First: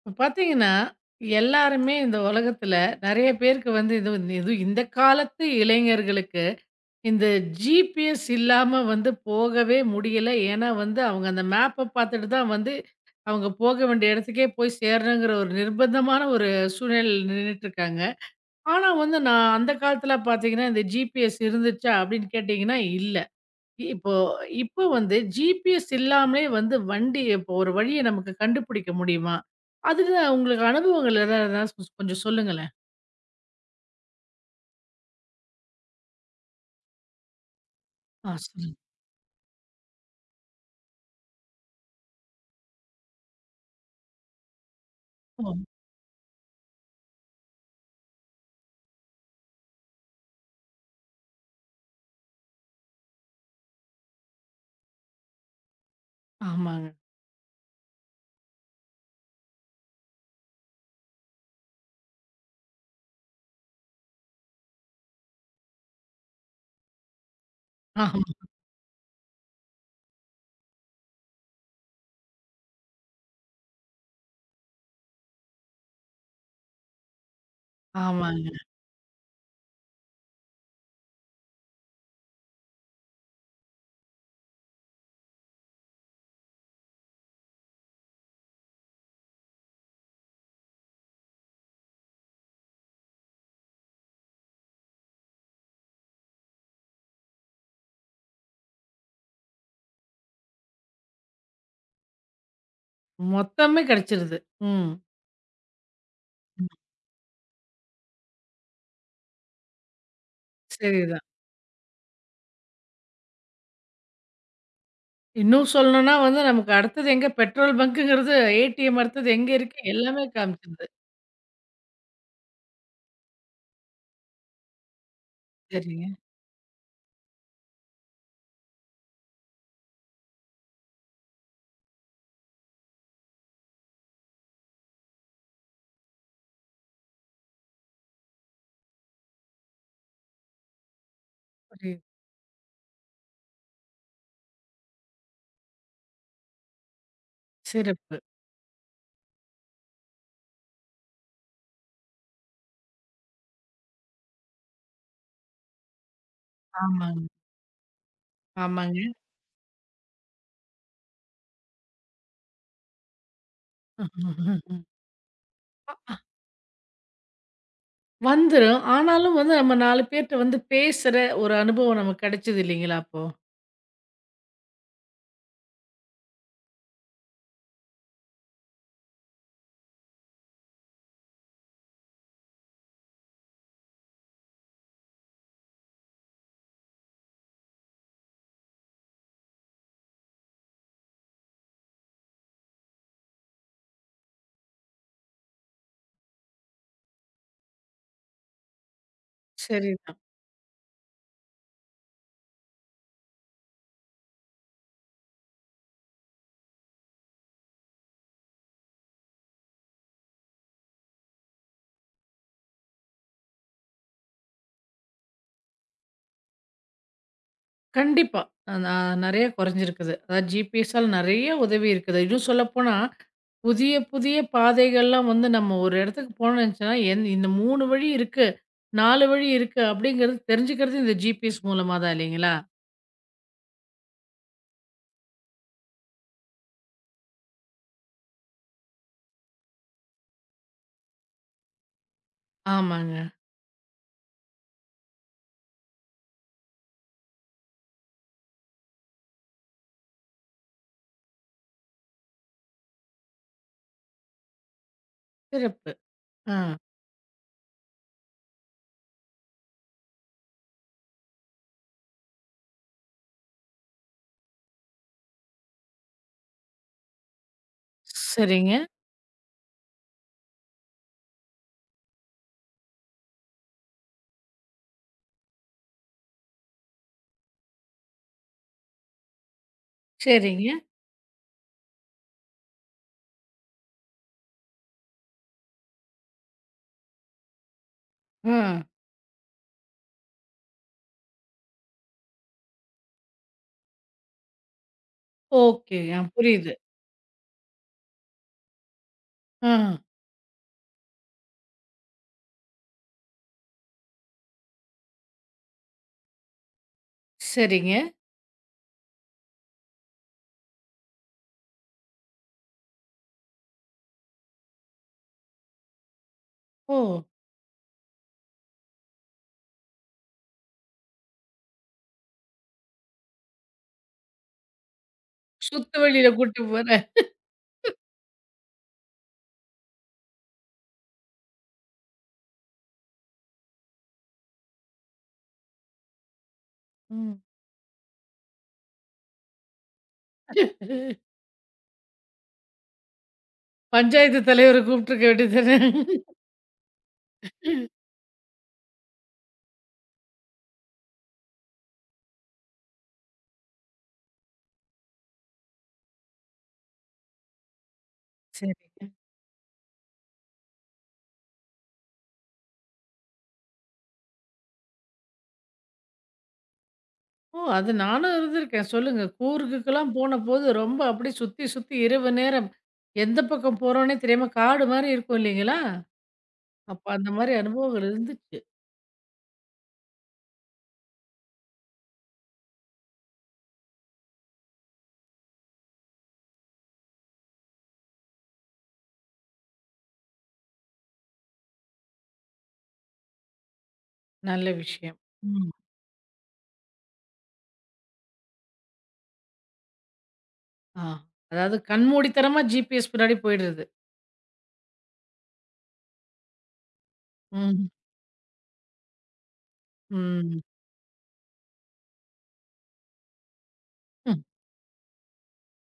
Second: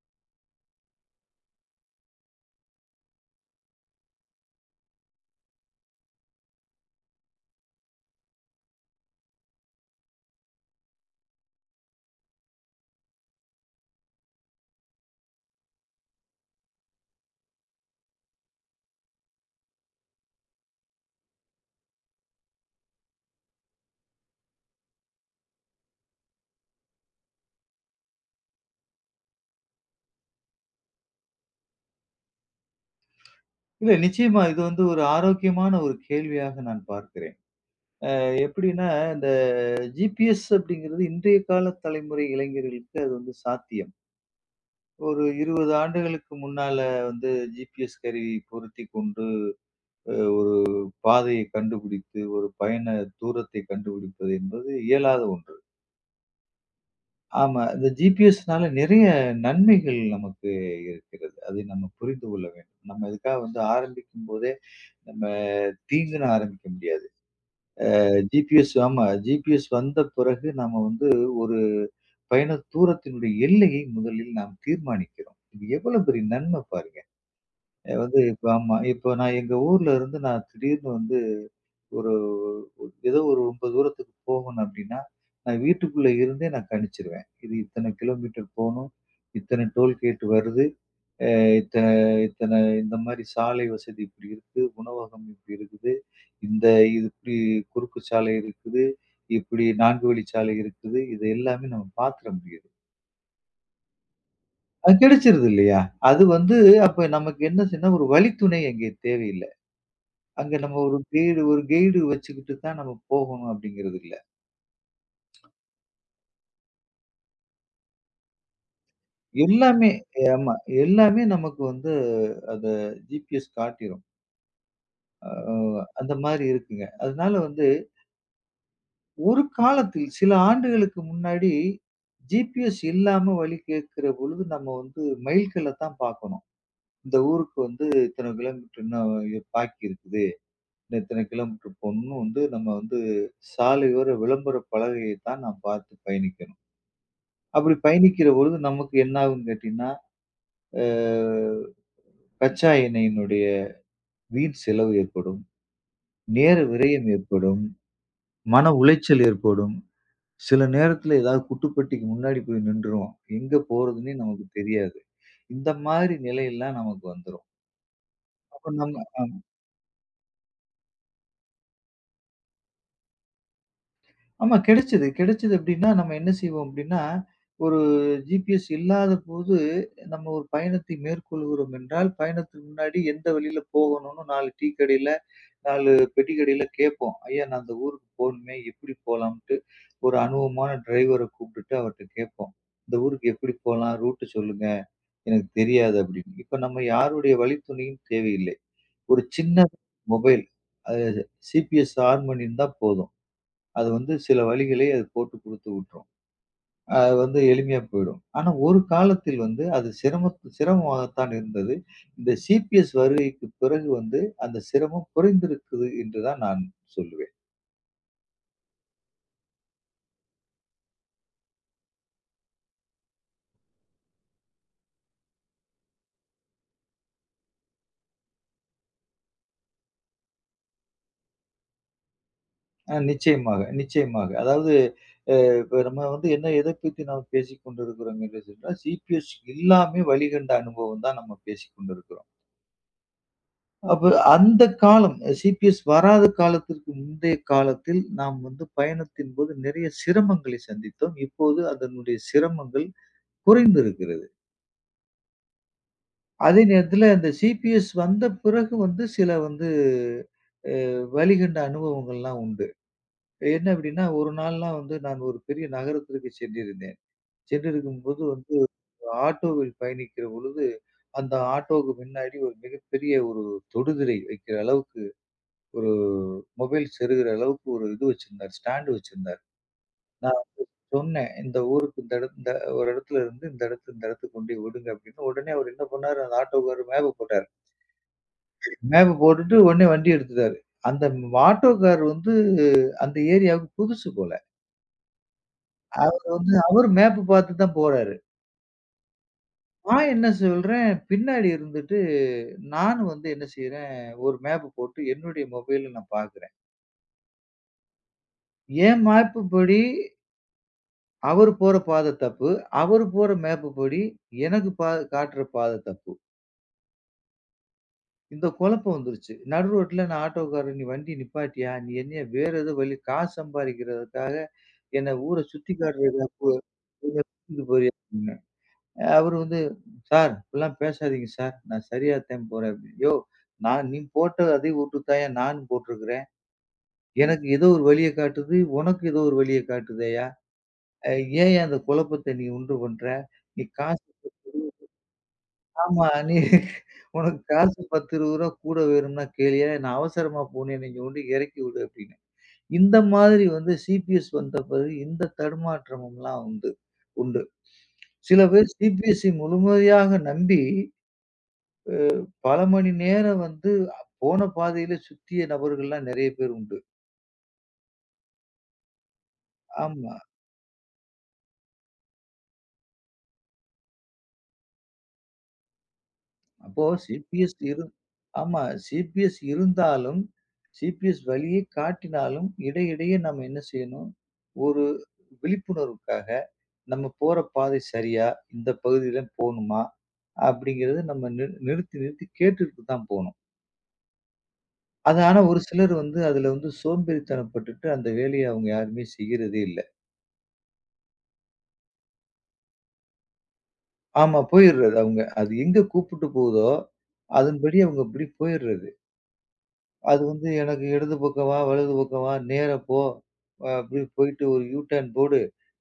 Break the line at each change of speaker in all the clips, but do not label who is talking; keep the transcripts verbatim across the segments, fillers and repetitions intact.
இப்ப பார்த்தீங்கன்னா, எல்லாருமே இந்த உலகத்துல நெறைய பேருக்கு வந்து இது இதுவும் இந்த காலத்து இளைஞர்களுக்கு, இந்த ஜிபிஎஸ் இல்லாம வந்து போகவே முடியல. ஏன்னா வந்து அவங்க அந்த மேப்ப பார்த்துட்டு தான் வந்து, அவங்க போக வேண்டிய இடத்துக்கே போய் சேரணுங்கிற ஒரு நிர்பந்தமான ஒரு சூழ்நிலையில நின்னுட்டுருக்காங்க. ஆனா வந்து நான் அந்த காலத்துல பார்த்தீங்கன்னா, இந்த ஜிபிஎஸ் இருந்துச்சா? அப்படின்னு கேட்டீங்கன்னா, இல்ல. இ- இப்போ இப்போ வந்து ஜிபிஎஸ் இல்லாமலே வந்து வண்டி இப்போ ஒரு வழிய நமக்கு கண்டுபிடிக்க முடியுமா? அதுல உங்களுக்கு அனுபவங்கள் ஏதாவது இருந்தா சொ கொஞ்சம் சொல்லுங்களேன்.
இல்ல நிச்சயமா. இது வந்து ஒரு ஆரோக்கியமான ஒரு கேள்வியாக நான் பார்க்கிறேன். அ
ஆ சொல்லுங்க.
எப்படின்னா, இந்த ஜிபிஎஸ் அப்படிங்கிறது இன்றைய கால தலைமுறை இளைஞர்களுக்கு அது வந்து சாத்தியம். ஒரு
ஓ!
இருபது ஆண்டுகளுக்கு முன்னால வந்து ஜிபிஎஸ் கருவி பொருத்திக் கொண்டு, அ ஒரு பாதையை கண்டுபிடித்து, ஒரு பயண தூரத்தை கண்டுபிடிப்பது என்பது இயலாத ஒன்று.
ஆமாங்க.
ஆமா. இந்த ஜிபிஎஸ்னால நிறைய நன்மைகள் நமக்கு இருக்கிறது. அதை நம்ம புரிந்து கொள்ள வேண்டும். நம்ம இதுக்காக வந்து ஆரம்பிக்கும்போதே, நம்ம தீங்குன்னு ஆரம்பிக்க முடியாது.
ஆமா,
ஜிபிஎஸ் ஆமா. ஜிபிஎஸ் வந்த பிறகு நம்ம வந்து ஒரு பயண தூரத்தினுடைய எல்லையை முதலில் நாம் தீர்மானிக்கிறோம். இது எவ்வளவு பெரிய நன்மை பாருங்க. அ வந்து இப்ப
ஆமாங்க.
ஆமா. இப்ப நான் எங்க ஊர்ல இருந்து நான் திடீர்னு வந்து ஒரு ஒரு- ஏதோ ஒரு ரொம்ப தூரத்துக்கு போகணும் அப்படின்னா, நான் வீட்டுக்குள்ள இருந்தே நான் கணிச்சிருவேன். இது இத்தனை கிலோமீட்டர் போணும். இத்தனை டோல்கேட் வருது. அ இத்தனை இத்தனை இந்த மாரி சாலை வசதி இப்படி இருக்கு. உணவகம் இப்படி இருக்குது. இந்த இது இப்படி குறுக்கு சாலை இருக்குது. இப்படி நான்கு வழிச்சாலை இருக்குது. இது எல்லாமே நம்ம பாத்துற முடியுது.
மொத்தமே கிடைச்சிருது. ம்.
அது கிடைச்சிருது இல்லையா? அது வந்து
ம்.
அப்ப நமக்கு என்ன செய்யணும்னா, ஒரு வழித்துணை அங்கே தேவையில்ல. அங்க நம்ம ஒரு
சரிதான்.
கைடு ஒரு கைடு வச்சுக்கிட்டு தான் நம்ம போகணும் அப்படிங்கிறது இல்ல.
இன்னும் சொல்லணும்னா வந்து நமக்கு அடுத்தது எங்க பெட்ரோல் பங்க்குங்கிறது, ஏடிஎம் அடுத்தது எங்க இருக்கு
எல்லாமே
எல்லாமே
ஆமா.
காமிச்சிருது.
எல்லாமே நமக்கு வந்து அத ஜிபிஎஸ் காட்டிரும். அ
சரிங்க.
அந்த மாரி இருக்குங்க. அதனால வந்து ஒரு காலத்தில் சில ஆண்டுகளுக்கு முன்னாடி ஜிபிஎஸ் இல்லாம வழி கேட்கிற பொழுது நம்ம வந்து மைல்கல்ல தான் பார்க்கணும். இந்த ஊருக்கு வந்து இத்தனை கிலோமீட்டர் இன்னும் இது பாக்கி இருக்குது. இன்னும் இத்தனை கிலோமீட்டர்
புரியுது.
போகணும்னு வந்து நம்ம வந்து சாலையோர விளம்பர பலகையை தான் நாம் பார்த்து பயணிக்கணும். அப்படி
சிறப்பு.
பயணிக்கிற பொழுது நமக்கு என்ன ஆகும்ன்னு கேட்டீங்கன்னா, அ கச்சா எண்ணெயினுடைய வீண் செலவு ஏற்படும். நேர விரயம்
ஆமாங்க.
ஏற்படும். மன
ஆமாங்க.
உளைச்சல் ஏற்படும். சில நேரத்துல ஏதாவது குட்டுப்பட்டிக்கு முன்னாடி போய் நின்றுவோம். எங்க போறதுன்னே நமக்கு தெரியாது. இந்த மாதிரி நிலையெல்லாம் நமக்கு வந்துரும். அப்ப
வந்துரும்.
நம்ம
ஆனாலும்
ஆமா.
வந்து நம்ம நாலு பேர்ட்ட வந்து பேசுற ஒரு அனுபவம் நமக்கு கிடைச்சது இல்லைங்களா அப்போ?
ஆமா கிடைச்சது. கிடைச்சது அப்டின்னா, நம்ம என்ன செய்வோம் அப்டின்னா, ஒரு ஜிபிஎஸ் இல்லாதபோது நம்ம ஒரு பயணத்தை மேற்கொள்கிறோம் என்றால், பயணத்துக்கு முன்னாடி எந்த வழியில போகணும்னு நாலு டீ கடையில, நாலு பெட்டி கடையில கேட்போம். ஐயா நான் அந்த ஊருக்கு போணுமே எப்டி போலாம்ன்ட்டு ஒரு அனுபவமான டிரைவர கூப்பிட்டுட்டு அவர்ட்ட கேட்போம். இந்த ஊருக்கு எப்டி போலாம்? ரூட் சொல்லுங்க. எனக்கு தெரியாது அப்படின்னு. இப்ப நம்ம யாருடைய வழித்துணையும் தேவையில்லை. ஒரு சின்ன
சரிதான்.
மொபைல் அது சிபிஎஸ் ஆன் பண்ணியிருந்தா போதும். அது வந்து சில வழிகளை அது போட்டு குடுத்து விட்டுரும். அது வந்து எளிமையா போயிடும். ஆனா ஒரு காலத்தில் வந்து அது சிரம சிரமமாகத்தான் இருந்தது. இந்த சிபிஎஸ் வருகைக்குப் பிறகு வந்து அந்த சிரமம் குறைந்திருக்குது என்று தான் நான் சொல்லுவேன்.
கண்டிப்பா. அ நான் நெறைய குறைஞ்சிருக்குது. அதாவது ஜிபிஎஸ்ஸால நெறைய உதவி இருக்குது. இன்னும் சொல்லப்போனா, புதிய புதிய பாதைகள்லாம் வந்து நம்ம ஒரு இடத்துக்கு போனோம்னு நெனச்சோன்னா, எந் இந்த மூணு வழி இருக்கு, நாலு வழி இருக்கு அப்படிங்கிறது தெரிஞ்சுக்கிறது இந்த ஜிபிஎஸ் மூலமா தான் இல்லைங்களா?
அ நிச்சயமாக, நிச்சயமாக. அதாவது அ இப்ப நம்ம வந்து என்ன எதைப் பத்தி நாம் பேசிக் கொண்டிருக்கிறோம் என்று சொன்னால், சிபிஎஸ் இல்லாமே வழிகண்ட அனுபவம் தான் நம்ம பேசிக் கொண்டிருக்கிறோம்.
ஆமாங்க.
அப்ப அந்த காலம் சிபிஎஸ் வராத காலத்திற்கு முந்தைய காலத்தில் நாம் வந்து பயணத்தின்போது நிறைய சிரமங்களை சந்தித்தோம். இப்போது அதனுடைய சிரமங்கள் குறைந்திருக்கிறது.
சிறப்பு. ஆ.
அதே நேரத்தில அந்த சிபிஎஸ் வந்த பிறகு வந்து சில வந்து வழிகண்ட அனுபவங்கள்லாம் உண்டு. என்ன அப்படின்னா, ஒரு நாள்லாம் வந்து நான் ஒரு பெரிய நகரத்திற்கு சென்றிருந்தேன். சென்றிருக்கும்போது வந்து
சரிங்க,
ஒரு ஆட்டோவில் பயணிக்கிற பொழுது, அந்த ஆட்டோவுக்கு முன்னாடி ஒரு மிகப்பெரிய ஒரு தொடுதிரை வைக்கிற அளவுக்கு ஒரு மொபைல் செருகுற அளவுக்கு ஒரு இது வச்சிருந்தார். ஸ்டாண்ட் வச்சிருந்தார். நான்
சரிங்க.
சொன்னேன், "இந்த ஊருக்கு இந்த இடத் இந்த ஒரு இடத்துல இருந்து இந்த இடத்து இந்த இடத்துக்கு கொண்டு போய் விடுங்க" அப்படின்னு. உடனே அவர் என்ன பண்ணாரு, அந்த ஆட்டோக்காரர் மேப்பு போட்டாரு.
ஆ.
மேப்பு போட்டுட்டு உடனே வண்டி எடுத்துட்டாரு. அந்த ஆட்டோக்காரர் வந்து அந்த ஏரியாவுக்கு புதுசு போல.
ஓகே. ஆ
அவர் வந்து
புரியுது.
அவர் மேப்பு பார்த்து தான் போறாரு.
ஆ.
நான் என்ன சொல்றேன், பின்னாடி இருந்துட்டு நான் வந்து என்ன செய்றேன், ஒரு மேப் போட்டு என்னுடைய மொபைல்ல நான் பார்க்குறேன்.
சரிங்க.
என் மேப்பு படி அவரு போற பாதை தப்பு. அவரு போற மேப்பு படி எனக்கு பா காட்டுற பாதை தப்பு.
ஓ!
இந்த குழப்பம் வந்துருச்சு. நடு ரோட்ல நான் ஆட்டோக்காரன், "நீ வண்டிய நிப்பாட்டியா? நீ என்னைய வேற ஏதோ வழி காசு சம்பாரிக்கிறதுக்காக என்ன ஊர சுத்தி
சுத்து வெளியில
காட்டுறதுக்காக கூ-
கூட்டு போறேன்.
கூட்டிட்டு போறியா?" அவரு வந்து, "சார் இப்படிலாம் பேசாதீங்க சார். நான் சரியாகத்தான் போறேன்" அப்படின்னு. யோவ்! நான் நீ போட்ட அதே ஊற்றுத்தாயா நானும் போட்டிருக்கிறேன்.
ம்.
எனக்கு ஏதோ ஒரு வழிய காட்டுது. உனக்கு ஏதோ ஒரு வழிய காட்டுதேய்யா. அ ஏன்யா அந்த குழப்பத்தை நீ உண்டு பண்ற? நீ காசு
பஞ்சாயத்து தலைவர கூப்பிட்டுருக்க வேண்டியது தானே.
ஆமா. நீ உனக்கு காசு ரூ. பத்து, இருபது கூட வேணும்னா கேளுய்யா. நான் அவசரமா போனேன். நீங்க ஒண்டி இறக்கி விடு" அப்படின்னு. இந்த மாதிரி வந்து சிபிஎஸ் வந்த பிறகு இந்த தடுமாற்றமும்லாம் உண்டு உண்டு. சில பேர்
சரிங்க.
சிபிஎஸ்இ முழுமையாக நம்பி பல மணி நேரம் வந்து போன பாதையில சுத்திய நபர்கள்லாம் நெறைய பேர் உண்டு.
ஓ! அது நானும் இருந்திருக்கேன். சொல்லுங்க. கூர்க்குக்குலாம்
ஆமா.
போனபோது ரொம்ப அப்படியே சுத்தி, சுத்தி இரவு நேரம் எந்த பக்கம் போறோன்னே தெரியாம காடு மாரி இருக்கும் இல்லைங்களா?
அப்போ
அப்ப அந்த மாரி
சிபிஎஸ் இரு
அனுபவங்கள் இருந்துச்சு.
ஆமா. சிபிஎஸ் இருந்தாலும், சிபிஎஸ் வழியே காட்டினாலும் இடையிடையே நம்ம என்ன செய்யணும்? ஒரு விழிப்புணர்வுக்காக நம்ம போற பாதை சரியா? இந்த பகுதியில போணுமா? அப்படிங்கிறத நம்ம நி நிறுத்தி நிறுத்தி கேட்டுட்டு தான் போணும்.
நல்ல விஷயம்.
அது ஆனா ஒரு
ம்.
சிலர் வந்து அதுல வந்து சோம்பேறித்தனப்பட்டுட்டு அந்த வேலைய அவங்க யாருமே செய்யறதே இல்ல.
ஆ. அதாவது கண்மூடித்தனமா ஜிபிஎஸ் பின்னாடி போயிடுறது.
ஆமா. போயிர்றது அவங்க. அது எங்க கூப்பிட்டு போகுதோ, அதன்படி
ம்.
அவங்க இப்படி போயிர்றது. அது வந்து
ம்.
எனக்கு இடது பக்கம் வா, வலது பக்கம் வா, நேரா போ, அ அப்படி
ம்.
போயிட்டு ஒரு யூ டர்ன் போடு.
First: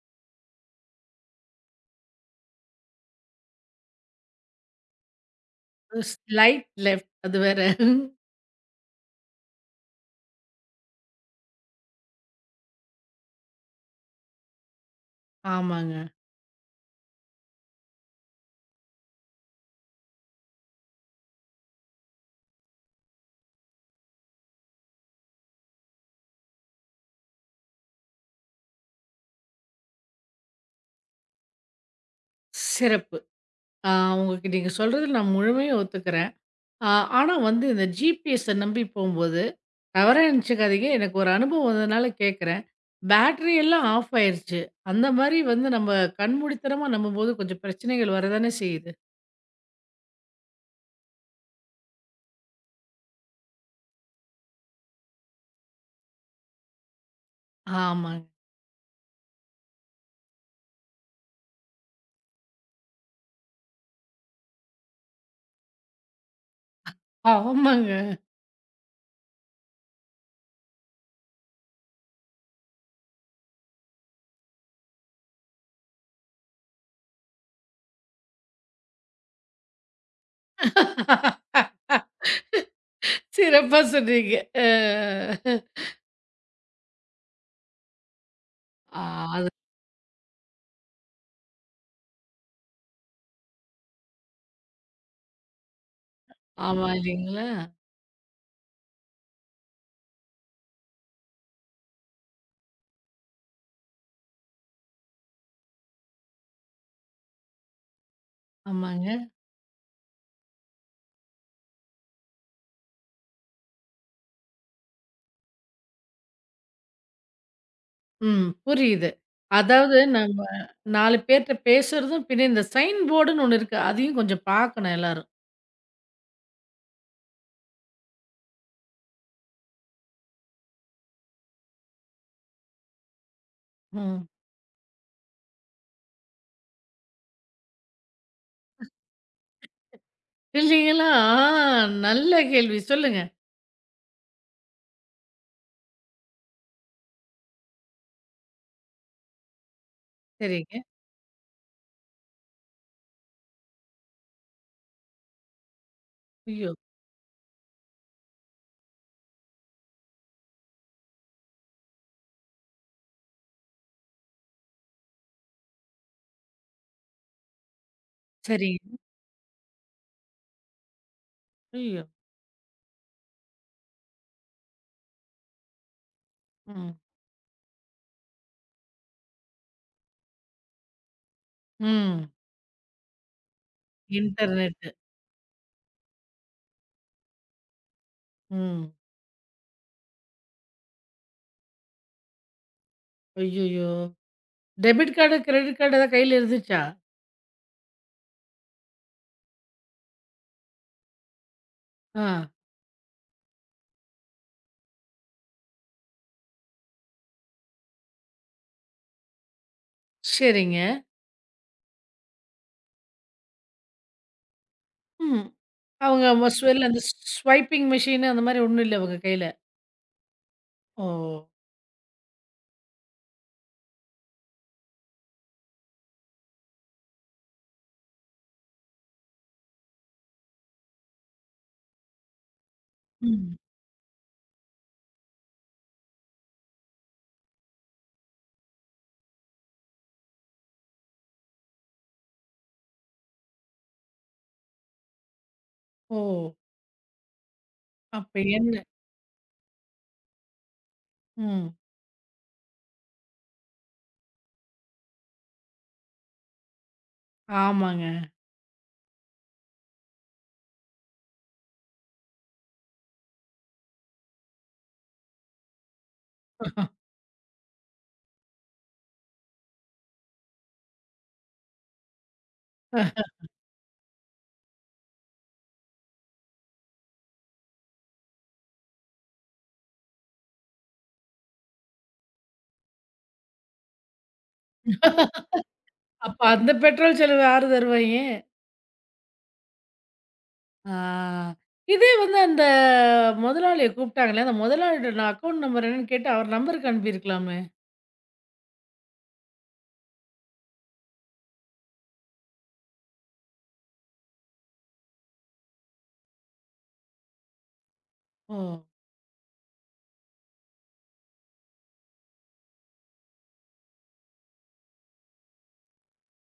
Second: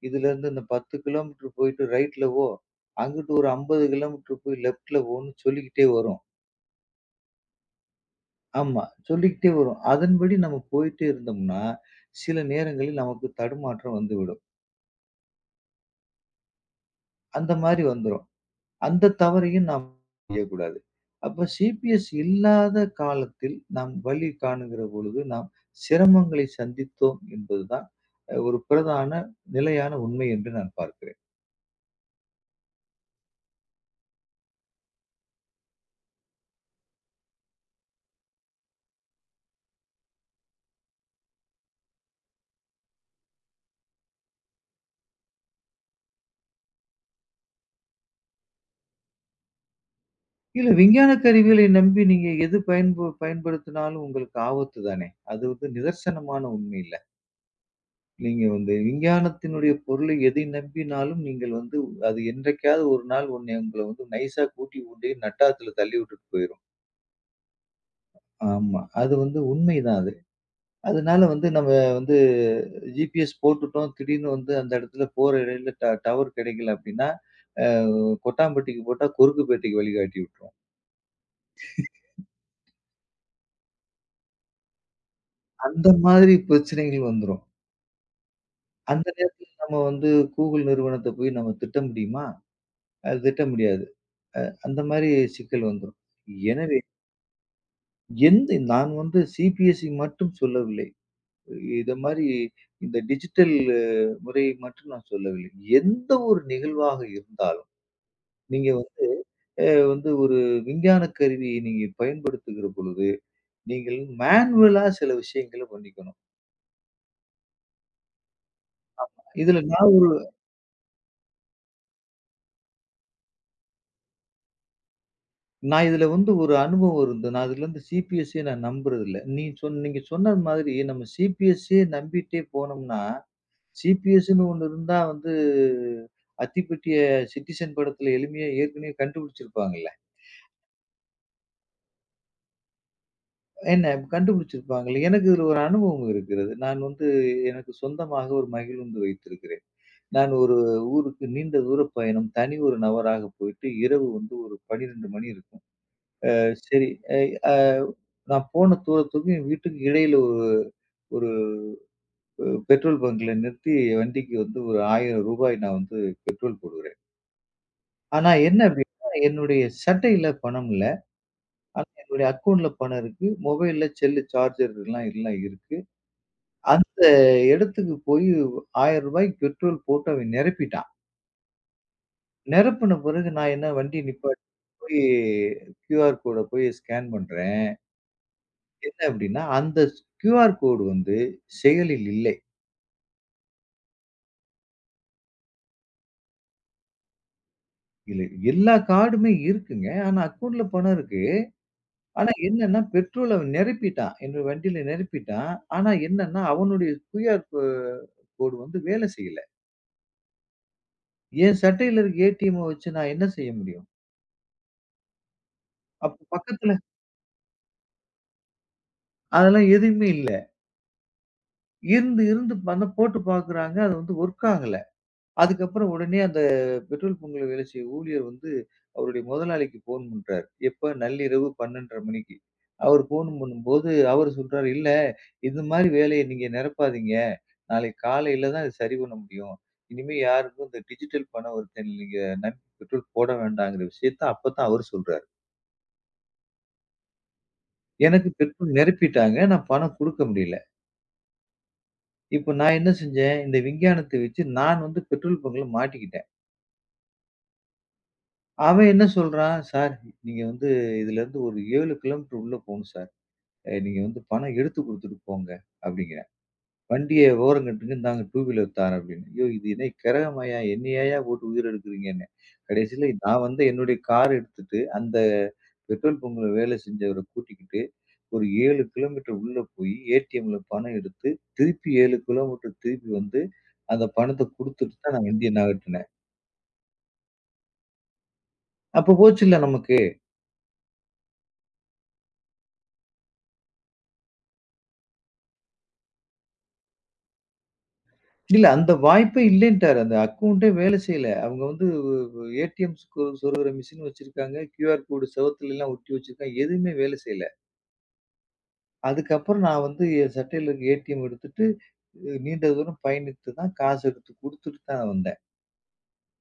இதுலேருந்து இந்த பத்து கிலோமீட்டர் போயிட்டு ரைட்ல போ. அங்கிட்டு ஒரு ஐம்பது கிலோமீட்டர் போய் லெஃப்ட்ல போன்னு சொல்லிக்கிட்டே வரும்.
ஸ்லைட் லெஃப்ட் அது வேற.
ஆமா. சொல்லிக்கிட்டே வரும். அதன்படி நம்ம போயிட்டே இருந்தோம்னா, சில நேரங்களில் நமக்கு தடுமாற்றம் வந்துவிடும்.
ஆமாங்க.
அந்த மாரி வந்துரும். அந்த தவறையும் நாம் செய்யக்கூடாது. அப்ப சிபிஎஸ் இல்லாத காலத்தில் நாம் வழி காணுகிற பொழுது, நாம் சிரமங்களை சந்தித்தோம் என்பதுதான் அ ஒரு பிரதான நிலையான உண்மை என்று நான் பார்க்கிறேன்.
சிறப்பு. ஆ உங்களுக்கு நீங்க சொல்றதுல நான் முழுமையா ஒத்துக்கிறேன். ஆ, ஆனா வந்து இந்த ஜிபிஎஸ்ஸ நம்பி போம்போது, தவறா நெனச்சுக்காதீங்க. எனக்கு ஒரு அனுபவம் வந்ததுனால கேட்கிறேன். பேட்டரி எல்லாம் ஆஃப் ஆயிருச்சு. அந்த மாரி வந்து நம்ம கண்மூடித்தனமா நம்பும்போது கொஞ்சம் பிரச்சனைகள் வரதானே செய்யுது.
இல்ல விஞ்ஞான கருவிகளை நம்பி நீங்க எது பயன்ப பயன்படுத்தினாலும் உங்களுக்கு ஆபத்து தானே! அது வந்து நிதர்சனமான உண்மை இல்ல.
ஆமாங்க.
நீங்க வந்து விஞ்ஞானத்தினுடைய பொருளை எதை நம்பினாலும் நீங்கள் வந்து அது என்றைக்காவது ஒரு நாள் உன்னை உங்கள வந்து நைஸா கூட்டி கொண்டு நட்டாத்துல தள்ளி விட்டுட்டு போயிரும்.
ஆமாங்க.
ஆமா. அது வந்து உண்மைதான் அது. அதனால வந்து நம்ம வந்து ஜிபிஎஸ் போட்டுட்டோம். திடீர்னு வந்து அந்த இடத்துல போற இடையில ட டவர் கிடைக்கல அப்படின்னா, கொட்டாம்பட்டிக்கு போட்டா குறுக்குப்பேட்டைக்கு வழிகாட்டி விட்டுரும்.
சிறப்பா சொன்னீங்க. அ
அந்த மாதிரி பிரச்சனைகள் வந்துரும்.
ஆ
அந்த நேரத்துல
அது
நம்ம வந்து Google நிறுவனத்த போய் நம்ம திட்ட முடியுமா? அது திட்ட முடியாது. அந்த மாரி சிக்கல் வந்துரும். எனவே
ஆமா இல்லைங்களா?
எந்த நான் வந்து சிபிஎஸ்இ மட்டும் சொல்லவில்லை. இத மாரி இந்த டிஜிட்டல் முறையை மட்டும் நான் சொல்லவில்லை. எந்த ஒரு நிகழ்வாக இருந்தாலும் நீங்க வந்து
ஆமாங்க.
அ வந்து ஒரு விஞ்ஞான கருவியை நீங்க பயன்படுத்துகிற பொழுது, நீங்கள் மேனுவலா சில விஷயங்கள பண்ணிக்கணும்.
ம். புரியுது.
இதுல நான்
அதாவது
ஒ
நம்ம நாலு பேர்ட்ட பேசுறதும், பின்ன இந்த சைன் போர்டுன்னு ஒண்ணு இருக்கு. அதையும் கொஞ்சம் பார்க்கணும் எல்லாரும்.
நான் இதுல வந்து ஒரு அனுபவம் இருந்து, நான் இதுலருந்து சிபிஎஸ்சிய நான் நம்புறதில்ல. நீ சொன் நீங்க சொன்ன மாதிரி நம்ம சிபிஎஸ்சிய நம்பிட்டே போனோம்னா,
ம்.
சிபிஎஸ்ன்னு ஒண்ணு இருந்தா வந்து அத்திப்பட்டிய சிட்டிசன் படத்துல எளிமையா ஏற்கனவே கண்டுபிடிச்சிருப்பாங்கல்ல.
இல்லைங்களா? ஆ நல்ல கேள்வி. சொல்லுங்க.
என்ன கண்டுபிடிச்சிருப்பாங்கல்ல. எனக்கு இதுல ஒரு அனுபவம் இருக்கிறது. நான் வந்து எனக்கு சொந்தமாக ஒரு மகிழுந்து வைத்திருக்கிறேன். நான் ஒரு
சரிங்க.
ஊருக்கு நீண்ட தூர பயணம். தனி ஒரு நபராக போயிட்டு இரவு வந்து ஒரு பன்னிரண்டு மணி இருக்கும். அ
ஐயோ!
சரி அ அ நான் போன தூரத்துக்கும் என் வீட்டுக்கு இடையில ஒரு ஒரு பெட்ரோல் பங்க்ல நிறுத்தி வண்டிக்கு வந்து ஒரு ரூ. ஆயிரம் நான் வந்து பெட்ரோல் போடுகிறேன். ஆனா என்ன
சரிங்க.
அப்டின்னா, என்னுடைய சட்டையில பணம் இல்ல. ஆனா
ஐயோ!
என்னுடைய அக்கவுண்ட்ல பணம் இருக்கு. மொபைல்ல செல்லு சார்ஜர் எல்லாம் எல்லாம் இருக்கு.
ம்.
அந்த இடத்துக்கு போய் ரூ. ஆயிரம் பெட்ரோல் போட்டு அவன் நிரப்பிட்டான்.
ம்.
நிரப்புன பிறகு நான் என்ன வண்டி நிப்பாட்டி
இன்டர்நெட்டு.
போயி கியூஆர் கோட போய் ஸ்கேன் பண்றேன்.
ம்.
என்ன அப்டின்னா, அந்த கியூஆர் கோடு வந்து செயலில் இல்லை.
ஐயய்யோ! டெபிட் கார்டு, கிரெடிட் கார்டு எதாவது கையில இருந்துச்சா?
இல்ல எல்லா கார்டுமே இருக்குங்க. ஆனா அக்கவுண்ட்ல பணம் இருக்கு.
ஆ.
ஆனா என்னன்னா, பெட்ரோல் அவன் நிரப்பிட்டான். என்னோட வண்டியில நிரப்பிட்டான். ஆனா என்னன்னா, அவனுடைய கியூஆர் கோ கோடு வந்து வேலை செய்யல.
சரிங்க.
என் சட்டையில இருக்க ஏடிஎம்ம வச்சு நான் என்ன செய்ய முடியும்?
ம்.
அப்ப
அவங்க
பக்கத்துல
மொஸ்வெல் அந்த ஸ் ஸ்வைப்பிங் மெஷின் அந்த மாரி ஒண்ணும் இல்ல உங்க கையில?
அதெல்லாம் எதுவுமே இல்ல.
ஓ!
இருந்து இருந்து பண்ண போட்டு பார்க்குறாங்க. அது வந்து ஒர்க் ஆகல. அதுக்கப்புறம் உடனே அந்த பெட்ரோல் பங்க்ல வேலை செய்ய ஊழியர் வந்து அவருடைய முதலாளிக்கு ஃபோன் பண்றாரு. எப்ப நள்ளிரவு பன்னிரண்டு முப்பது மணிக்கு. அவர் ஃபோன்
ம்.
பண்ணும்போது அவர் சொல்றாரு, "இல்ல இது மாரி வேலைய நீங்க நிரப்பாதீங்க. நாளைக்கு காலையில தான் இது சரி பண்ண முடியும். இனிமே யாருக்கும் இந்த டிஜிட்டல் பண ஒருத்தன் நீங்க நம்பி பெட்ரோல் போட வேண்டாங்கிற விஷயத்த" அப்பதான் அவரு சொல்றாரு.
ஓ!
எனக்கு
அப்ப
பெட்ரோல்
என்ன?
நிரப்பிட்டாங்க. நான் பணம் குடுக்க முடியல.
ம்.
இப்ப நான் என்ன செஞ்சேன்? இந்த விஞ்ஞானத்த வச்சு நான் வந்து பெட்ரோல் பங்க்ல மாட்டிக்கிட்டேன்.
ஆமாங்க.
அவன் என்ன சொல்றான், "சார் நீங்க வந்து இதிலருந்து ஒரு ஏழு கிலோமீட்டர் உள்ள போணும் சார். அ நீங்க வந்து பணம் எடுத்து குடுத்துட்டு போங்க" அப்படிங்கிறான். வண்டிய ஓரங்கட்டுங்க இந்தாங்க டூ வீலர் தாரேன் அப்படின்னு. ஐயோ! இது என்ன கிரகமாய்யா? என்னையாய்யா போட்டு உயிர் எடுக்குறீங்கன்னேன். கடைசியில நான் வந்து என்னுடைய கார எடுத்துட்டு, அந்த பெட்ரோல் பங்க்ல வேலை செஞ்சவர கூட்டிக்கிட்டு, ஒரு ஏழு கிலோமீட்டர் உள்ள போய் ஏடிஎம்ல பணம் எடுத்து, திருப்பி ஏழு கிலோமீட்டர் திருப்பி வந்து, அந்த பணத்த குடுத்துட்டு தான் நான் வண்டிய நகர்த்தினேன்.
அப்ப அந்த பெட்ரோல் செலவு யாரு தருவாய்ங்க?
அப்ப போச்சுல்ல நமக்கு.
ஆ. இதே வந்து அந்த முதலாளிய கூப்பிட்டாங்களே, அந்த முதலாளியோட நான் அக்கவுண்ட் நம்பர் என்னன்னு கேட்டு அவர் நம்பருக்கு அனுப்பியிருக்கலாமே!
இல்ல அந்த வாய்ப்பே இல்லேன்ட்டாரு. அந்த அக்கவுண்டே வேலை செய்யல. அவங்க வந்து ஏடிஎம் சொ சொருகுற மிஷின் வச்சிருக்காங்க. கியூஆர் கோடு செவுத்துலலாம் ஒட்டி வச்சிருக்காங்க. எதுவுமே வேலை செய்யல.
ஓ!
அதுக்கப்புறம் நான் வந்து என் சட்டையில இருக்க ஏடிஎம் எடுத்துட்டு, அஹ், நீண்ட தூரம் பயணித்து தான் காசு எடுத்து குடுத்துட்டு தான் வந்தேன்.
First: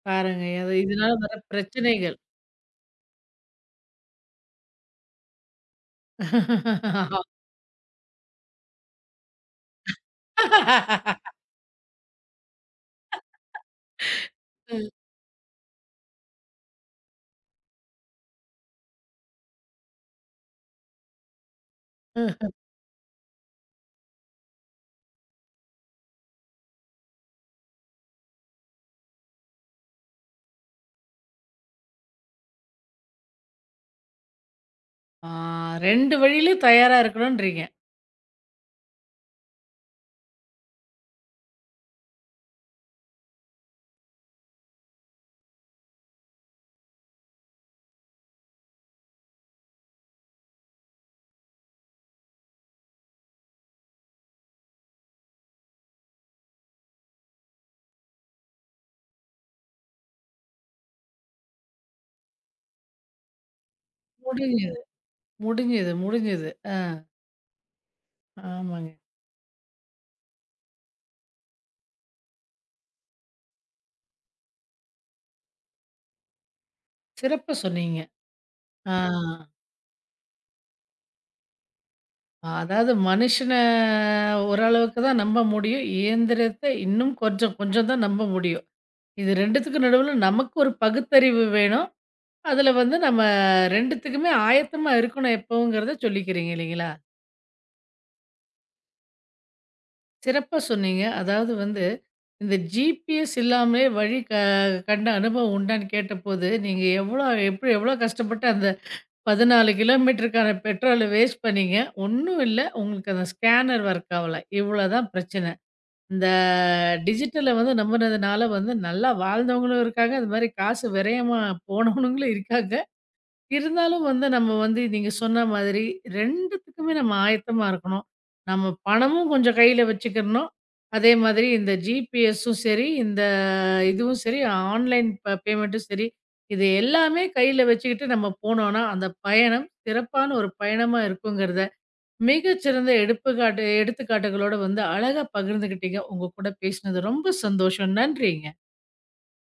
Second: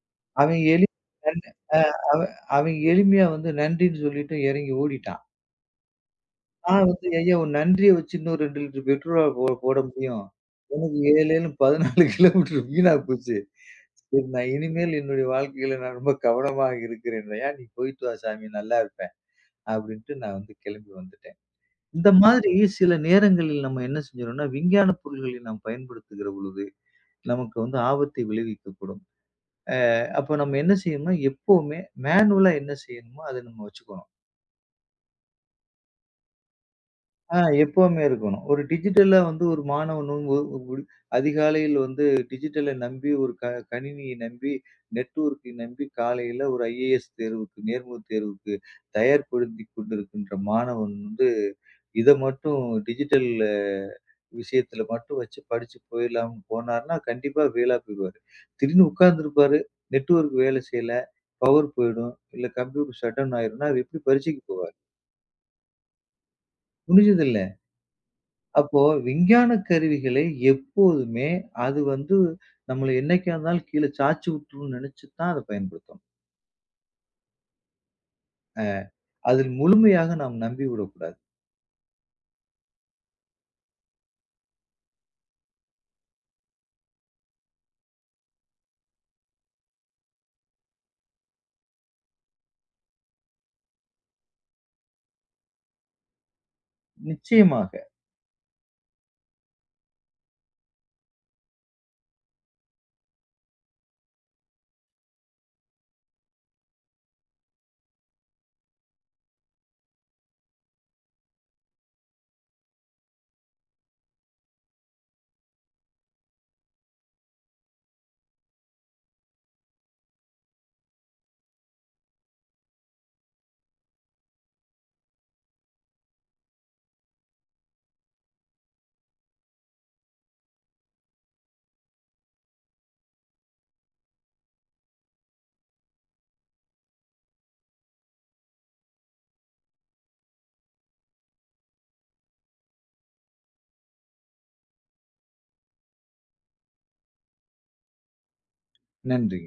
பாருங்க.
அவன்
அது
எளி
இதனால வர
அ
பிரச்சனைகள்.
அவன் அவன் எளிமையா வந்து நன்றின்னு சொல்லிட்டு இறங்கி ஓடிட்டான். ஆ வந்து ஐயா ஒரு நன்றிய வச்சு இன்னும் ரெண்டு லிட்டர் பெட்ரோலா போ போட முடியும். எனக்கு ஏழேன்னு பதினாலு கிலோமீட்டர் வீணா போச்சு. சரி நான் இனிமேல் என்னுடைய வாழ்க்கையில நான் ரொம்ப கவனமாக இருக்கிறேன். ஐயா நீ போயிட்டு வா சாமி நல்லா இருப்பேன். அப்படின்ட்டு நான் வந்து கிளம்பி வந்துட்டேன். இந்த மாதிரி சில நேரங்களில் நம்ம என்ன செஞ்சிரோம்னா, விஞ்ஞான பொருள்களை நாம் பயன்படுத்துகிற பொழுது, நமக்கு வந்து ஆபத்தை விளைவிக்கக்கூடும். அப்ப நம்ம என்ன செய்யணும்னா எப்பவுமே மேனுவலா என்ன செய்யணுமோ அத நம்ம வச்சுக்கணும்.
ஆ ரெண்டு வழியிலயும் தயாரா
ஆ
இருக்கணும்ன்றீங்க.
எப்பவுமே இருக்கணும். ஒரு டிஜிட்டலா வந்து ஒரு மாணவனும் ஒ ஒரு அதிகாலையில் வந்து டிஜிட்டல நம்பி ஒரு க கணினியை நம்பி, நெட்வொர்க்கை நம்பி காலையில ஒரு ஐஏஎஸ் தேர்வுக்கு, நேர்முகத் தேர்வுக்கு தயார்படுத்திக் கொண்டிருக்கின்ற மாணவன் வந்து, இத மட்டும் டிஜிட்டல் விஷயத்துல மட்டும் வச்சு படிச்சு போயிடலாம்னு போனார்னா, கண்டிப்பா ஃபெயிலா போயிருவாரு. திடீர்னு உட்கார்ந்திருப்பாரு, நெட்வொர்க் வேலை செய்யல, பவர் போயிடும், இல்ல கம்ப்யூட்டர் ஷட் டவுன் ஆயிரும்னா, அவர் எப்படி பரீட்சைக்கு போவார்?
முடிஞ்சது, முடிஞ்சது, முடிஞ்சது. அ
முடிஞ்சதில்ல. அப்போ
ஆமாங்க.
விஞ்ஞான கருவிகளை எப்போதுமே அது வந்து நம்மள என்னைக்கா இருந்தாலும் கீழ சாய்ச்சு விட்டுரும்னு நினைச்சு தான் அத பயன்படுத்தணும்.
சிறப்பா சொன்னீங்க. ஆ.
அதில் முழுமையாக நாம் நம்பிவிடக்கூடாது.
அதாவது மனுஷன ஓரளவுக்கு தான் நம்ப முடியும். இயந்திரத்த இன்னும் கொஞ்சம், கொஞ்சம் தான் நம்ப முடியும். இது 2த்துக்கும் நடுவுல நமக்கு ஒரு பகுத்தறிவு வேணும். அதுல வந்து நம்ம 2த்துக்குமே ஆயத்தமா இருக்கணும் எப்பவுங்கிறத சொல்லிக்கிறீங்க இல்லைங்களா?
நிச்சயமாக.
சிறப்பா சொன்னீங்க. அதாவது வந்து, இந்த ஜிபிஎஸ் இல்லாமலே வழி க கண்ட அனுபவம் உண்டான்னு கேட்டபோது, நீங்க எவ்வளோ எப்படி எவ்வளோ கஷ்டப்பட்டு அந்த பதினாலு கிலோமீட்டருக்கான பெட்ரோல வேஸ்ட் பண்ணீங்க. ஒண்ணும் இல்ல. உங்களுக்கு அந்த ஸ்கேனர் ஒர்க் ஆவல. இவ்வளோதான் பிரச்சனை. இந்த டிஜிட்டல வந்து நம்புனதுனால வந்து நல்லா வாழ்ந்தவங்களும் இருக்காங்க. அது மாரி காசு விரயமா போனவனுங்களும் இருக்காங்க. இருந்தாலும் வந்து நம்ம வந்து நீங்க சொன்ன மாதிரி 2த்துக்குமே நம்ம ஆயத்தமா இருக்கணும். நம்ம பணமும் கொஞ்சம் கையில வச்சுக்கிறணும். அதே மாதிரி இந்த ஜிபிஎஸ்ஸும் சரி, இந்த இதுவும் சரி, ஆன்லைன் ப பேமெண்ட்டும் சரி, இது எல்லாமே கையில வச்சுக்கிட்டு நம்ம போனோம்னா, அந்த பயணம் சிறப்பான ஒரு பயணமா இருக்குங்கிறத மிகச்சிறந்த எடுப்புக்காட்டு எடுத்துக்காட்டுகளோட வந்து அழகா பகிர்ந்துக்கிட்டீங்க. உங்க கூட பேசினது ரொம்ப சந்தோஷம். நன்றிங்க.
நன்றிங்க.